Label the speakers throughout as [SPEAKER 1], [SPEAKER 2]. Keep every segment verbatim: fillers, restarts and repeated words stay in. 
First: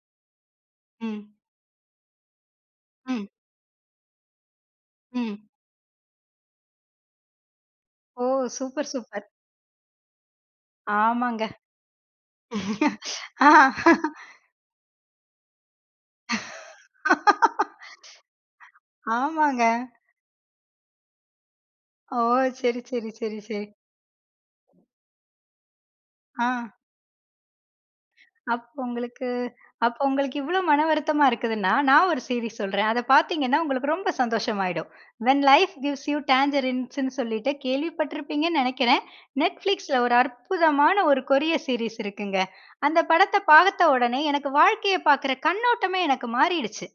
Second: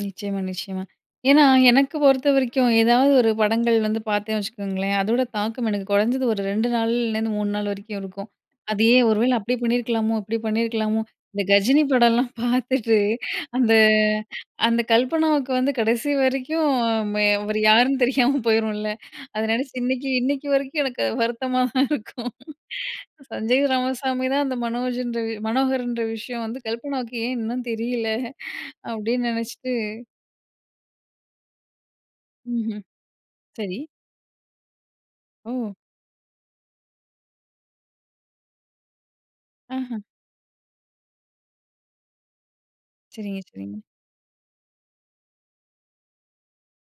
[SPEAKER 1] நிச்சயமா, நிச்சயமா.
[SPEAKER 2] ம்.
[SPEAKER 1] ஏன்னா எனக்கு பொறுத்தவரைக்கும் ஏதாவது
[SPEAKER 2] ம்.
[SPEAKER 1] ஒரு படங்கள் வந்து பார்த்தேன் வச்சுக்கோங்களேன், அதோட
[SPEAKER 2] ம்.
[SPEAKER 1] தாக்கம் எனக்கு குறைஞ்சது ஒரு ரெண்டு நாள்லேருந்து மூணு நாள் வரைக்கும்
[SPEAKER 2] ஓ!
[SPEAKER 1] இருக்கும்.
[SPEAKER 2] சூப்பர்,
[SPEAKER 1] அதையே ஒரு
[SPEAKER 2] சூப்பர்.
[SPEAKER 1] வேள அப்டி பண்ணியிருக்கலாமோ, இப்டி பண்ணியிருக்கலாமோ. இந்த
[SPEAKER 2] ஆமாங்க.
[SPEAKER 1] கஜினி படம்லாம் பார்த்துட்டு அந்த அந்த கல்பனாவுக்கு வந்து கடைசி வரைக்கும், அவரு யாருன்னு தெரியாம போயிரும்ல அத
[SPEAKER 2] ஆமாங்க.
[SPEAKER 1] நினச்சு இன்னைக்கு, இன்னைக்கு வரைக்கும் எனக்கு வருத்தமா தான்
[SPEAKER 2] ஓ!
[SPEAKER 1] இருக்கும்.
[SPEAKER 2] சரி, சரி, சரி,
[SPEAKER 1] சஞ்சய்
[SPEAKER 2] சரி.
[SPEAKER 1] ராமசாமி தான் அந்த மனோஜ்ன்ற மனோகர்ன்ற விஷயம் வந்து
[SPEAKER 2] ஆ.
[SPEAKER 1] கல்பனாவுக்கு ஏன் இன்னும் தெரியல?
[SPEAKER 2] அப்போ உங்களுக்கு
[SPEAKER 1] அப்டின்னு நினைச்சிட்டு.
[SPEAKER 2] அப்ப உங்களுக்கு இவ்வளவு மனம் வருத்தமா இருக்குதுனா, நான் ஒரு சீரிஸ்
[SPEAKER 1] ம்ஹ்ம்.
[SPEAKER 2] சொல்றேன். அத பார்த்தீங்கனா,
[SPEAKER 1] சரி.
[SPEAKER 2] உங்களுக்கு ரொம்ப சந்தோசமாகிடும். வென்
[SPEAKER 1] ஓ!
[SPEAKER 2] லைஃப் கிவ்ஸ் யூ டாங்கரின்ஸ்ன்னு சொல்லிட்டு கேள்விப்பட்டு இருப்பீங்கன்னு நினைக்கிறேன். Netflixல
[SPEAKER 1] ம்ஹ்ம்.
[SPEAKER 2] ஒரு அற்புதமான ஒரு கொரியன் சீரிஸ் இருக்குங்க. அந்த படத்தை
[SPEAKER 1] சரிங்க, சரிங்க.
[SPEAKER 2] பார்த்த உடனே, எனக்கு வாழ்க்கையை பார்க்கிற கண்ணோட்டமே எனக்கு மாறிடுச்சு.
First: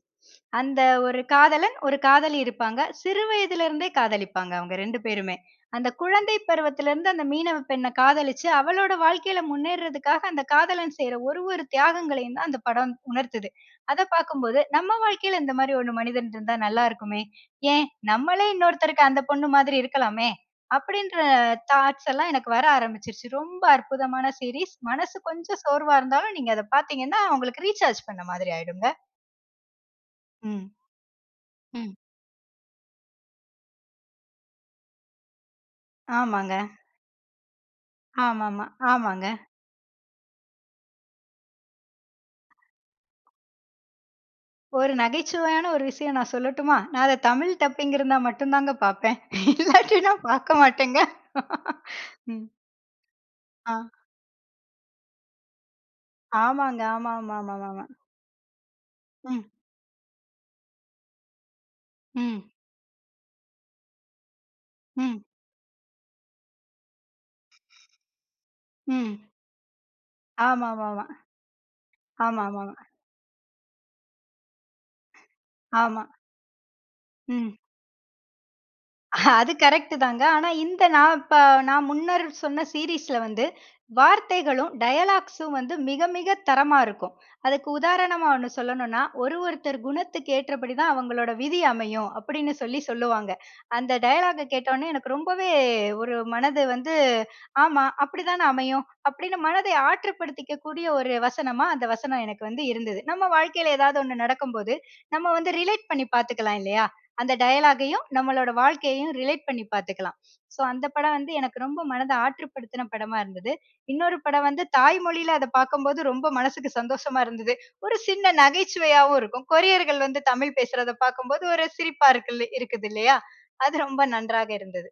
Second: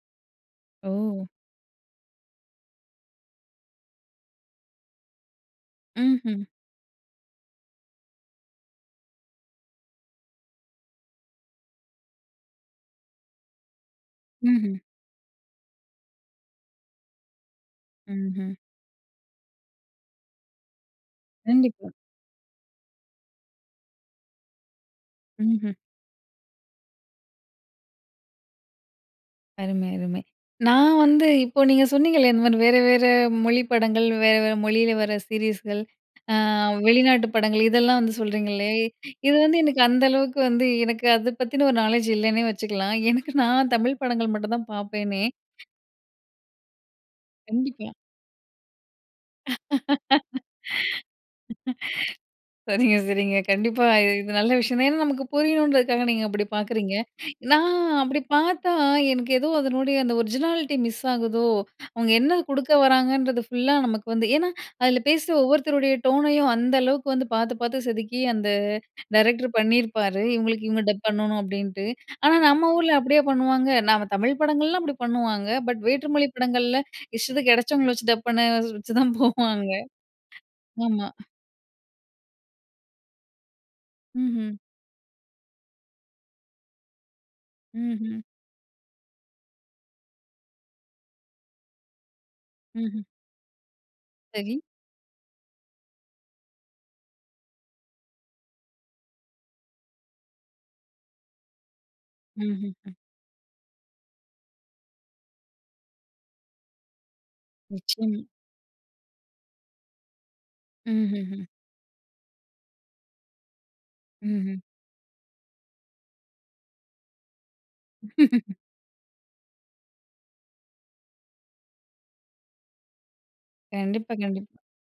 [SPEAKER 2] அந்த ஒரு
[SPEAKER 1] ஓ!
[SPEAKER 2] காதலன், ஒரு காதலி இருப்பாங்க. சிறு வயதில இருந்தே, காதலிப்பாங்க அவங்க ரெண்டு பேருமே. அந்த குழந்தை
[SPEAKER 1] ம்ஹ்ம்.
[SPEAKER 2] பருவத்தில இருந்து, அந்த மீனவப்பெண்ணை காதலிச்சு அவளோட வாழ்க்கையில முன்னேறதுக்காக அந்த காதலன் செய்யுற ஒரு ஒரு தியாகங்களையும் தான் அந்த படம் உணர்த்துது. அத பார்க்கும்போது,
[SPEAKER 1] ம்ஹ்ம்.
[SPEAKER 2] நம்ம வாழ்க்கையில இந்த மாரி ஒண்ணு மனிதன் இருந்தா நல்லா இருக்குமே. ஏன் நம்மளே
[SPEAKER 1] ம்ஹ்ம்.
[SPEAKER 2] இன்னொருத்தருக்கு அந்த பொண்ணு மாதிரி இருக்கலாமே! அப்டின்ற
[SPEAKER 1] கண்டிப்பா.
[SPEAKER 2] தாட்ஸ் எல்லாம் எனக்கு வர ஆரம்பிச்சுருச்சு. ரொம்ப அற்புதமான சீரிஸ், மனசு கொஞ்சம்
[SPEAKER 1] ம்ஹ்ம்.
[SPEAKER 2] சோர்வா இருந்தாலும், நீங்க அத பார்த்தீங்கனா உங்களுக்கு ரீசார்ஜ் பண்ண மாதிரி ஆயுடுங்க.
[SPEAKER 1] அருமை, அருமை.
[SPEAKER 2] ம்.
[SPEAKER 1] நான் வந்து இப்போ நீங்க
[SPEAKER 2] ம்.
[SPEAKER 1] சொன்னீங்க இல்லையா? இந்த மாரி வேற வேற மொழி படங்கள் வேற வேற மொழியில வர சீரிஸ்கள். ஆ
[SPEAKER 2] ஆமாங்க.
[SPEAKER 1] வெளிநாட்டு படங்கள் இதெல்லாம் வந்து
[SPEAKER 2] ஆமாம்மா,
[SPEAKER 1] சொல்றிங்களே! இ
[SPEAKER 2] ஆமாங்க.
[SPEAKER 1] இது வந்து எனக்கு அந்த அளவுக்கு வந்து எனக்கு அத பத்தின ஒரு நாலேட்ஜ் இல்லைன்னே வச்சுக்கலாம். எனக்கு நான் தமிழ் படங்கள் மட்டும் தான்
[SPEAKER 2] ஒரு
[SPEAKER 1] பார்ப்பேனே!
[SPEAKER 2] நகைச்சுவையான ஒரு விஷயம் நான் சொல்லட்டுமா? நான் அத தமிழ்
[SPEAKER 1] கண்டிப்பா.
[SPEAKER 2] டப்பிங் இருந்தா மட்டும் தாங்க பார்ப்பேன். இல்லாட்டினா பார்க்க மாட்டேங்க. ம்.
[SPEAKER 1] சரிங்க, சரிங்க.
[SPEAKER 2] ஆ.
[SPEAKER 1] கண்டிப்பா. இது நல்ல விஷயம் தான். ஏன்னா, நமக்கு புரியணுன்றதுக்காக நீங்க அப்டி
[SPEAKER 2] ஆமாங்க,
[SPEAKER 1] பார்க்குறீங்க. நான்
[SPEAKER 2] ஆமாமாமாமா.
[SPEAKER 1] அப்டி பார்த்தா, எனக்கு
[SPEAKER 2] ம்.
[SPEAKER 1] ஏதோ அதனுடைய அந்த ஒரிஜினாலிட்டி மிஸ் ஆகுதோ, அவங்க என்ன
[SPEAKER 2] ம்.
[SPEAKER 1] குடுக்க வராங்கன்றது ஃபுல்லா நமக்கு வந்து. ஏன்னா, அதில
[SPEAKER 2] ம்.
[SPEAKER 1] பேசுற ஒவ்வொருத்தருடைய டோனையும் அந்த அளவுக்கு வந்து பார்த்து பார்த்து செதுக்கி அந்த
[SPEAKER 2] ம்.
[SPEAKER 1] டைரக்டர் பண்ணியிருப்பாரு. இவங்களுக்கு இவங்க டப்
[SPEAKER 2] ஆமாமாமா.
[SPEAKER 1] பண்ணணும் அப்படின்ட்டு. ஆனா,
[SPEAKER 2] ஆமா, ஆமா.
[SPEAKER 1] நம்ம ஊரில அப்படியே பண்ணுவாங்க நம்ம தமிழ் படங்கள்லாம் அப்டி பண்ணுவாங்க. பட்
[SPEAKER 2] ஆமா.
[SPEAKER 1] வேற்று மொழி படங்களில, இஷ்டத்துக்கு
[SPEAKER 2] ம்.
[SPEAKER 1] கிடைச்சவங்கள வச்சு டப் பண்ண வச்சுதான்
[SPEAKER 2] அது
[SPEAKER 1] போவாங்க
[SPEAKER 2] கரெக்ட்டு தாங்க. ஆனா, இந்த
[SPEAKER 1] ஆமா.
[SPEAKER 2] நான் ப நான் முன்னர் சொன்ன சீரிஸில வந்து,
[SPEAKER 1] ம்ஹ்ம்.
[SPEAKER 2] வார்த்தைகளும் டயலாக்ஸும் வந்து மிக மிகத் தரமா இருக்கும். அதுக்கு
[SPEAKER 1] ம்ஹ்ம்.
[SPEAKER 2] உதாரணமா ஒண்ணு சொல்லணும்னா, ஒரு ஒருத்தர் குணத்துக்கு ஏற்றபடி தான் அவங்களோட விதி அமையும். அப்டின்னு சொல்லி
[SPEAKER 1] ம்ஹ்ம்.
[SPEAKER 2] சொல்லுவாங்க. அந்த டயலாகை
[SPEAKER 1] சரி.
[SPEAKER 2] கேட்டவுடனே, எனக்கு ரொம்பவே ஒரு மனது வந்து ஆமா. அப்படிதானே அமையும் அப்படின்னு மனதை ஆற்றுப்படுத்திக்க கூடிய ஒரு வசனமா, அந்த வசனம் எனக்கு வந்து
[SPEAKER 1] ம்ஹ்ஹும்.
[SPEAKER 2] இருந்தது. நம்ம வாழ்க்கையில ஏதாவது ஒண்ணு நடக்கும்போது நம்ம வந்து ரிலேட் பண்ணி பார்த்துக்கலாம் இல்லையா? அந்த டயலாகையும்,
[SPEAKER 1] நிச்சயமா.
[SPEAKER 2] நம்மளோட வாழ்க்கையையும் ரிலேட் பண்ணி பார்த்துக்கலாம். ஸோ, அந்த படம் வந்து
[SPEAKER 1] ம்ஹ்ஹும்.
[SPEAKER 2] எனக்கு ரொம்ப மனத ஆற்றுப்படுத்தின படமா இருந்தது. இன்னொரு படம்
[SPEAKER 1] ம்ஹ்ம்.
[SPEAKER 2] வந்து தாய்மொழியில அத பார்க்கும்போது, ரொம்ப மனசுக்கு சந்தோஷமா இருந்தது. ஒரு சின்ன நகைச்சுவையாவும் இருக்கும். கொரியர்கள் வந்து தமிழ் பேசுறத பார்க்கும்போது, ஒரு சிரிப்பா இருக்குல இருக்குது இல்லையா? அது ரொம்ப
[SPEAKER 1] கண்டிப்பா,
[SPEAKER 2] நன்றாக
[SPEAKER 1] கண்டிப்பா.
[SPEAKER 2] இருந்தது.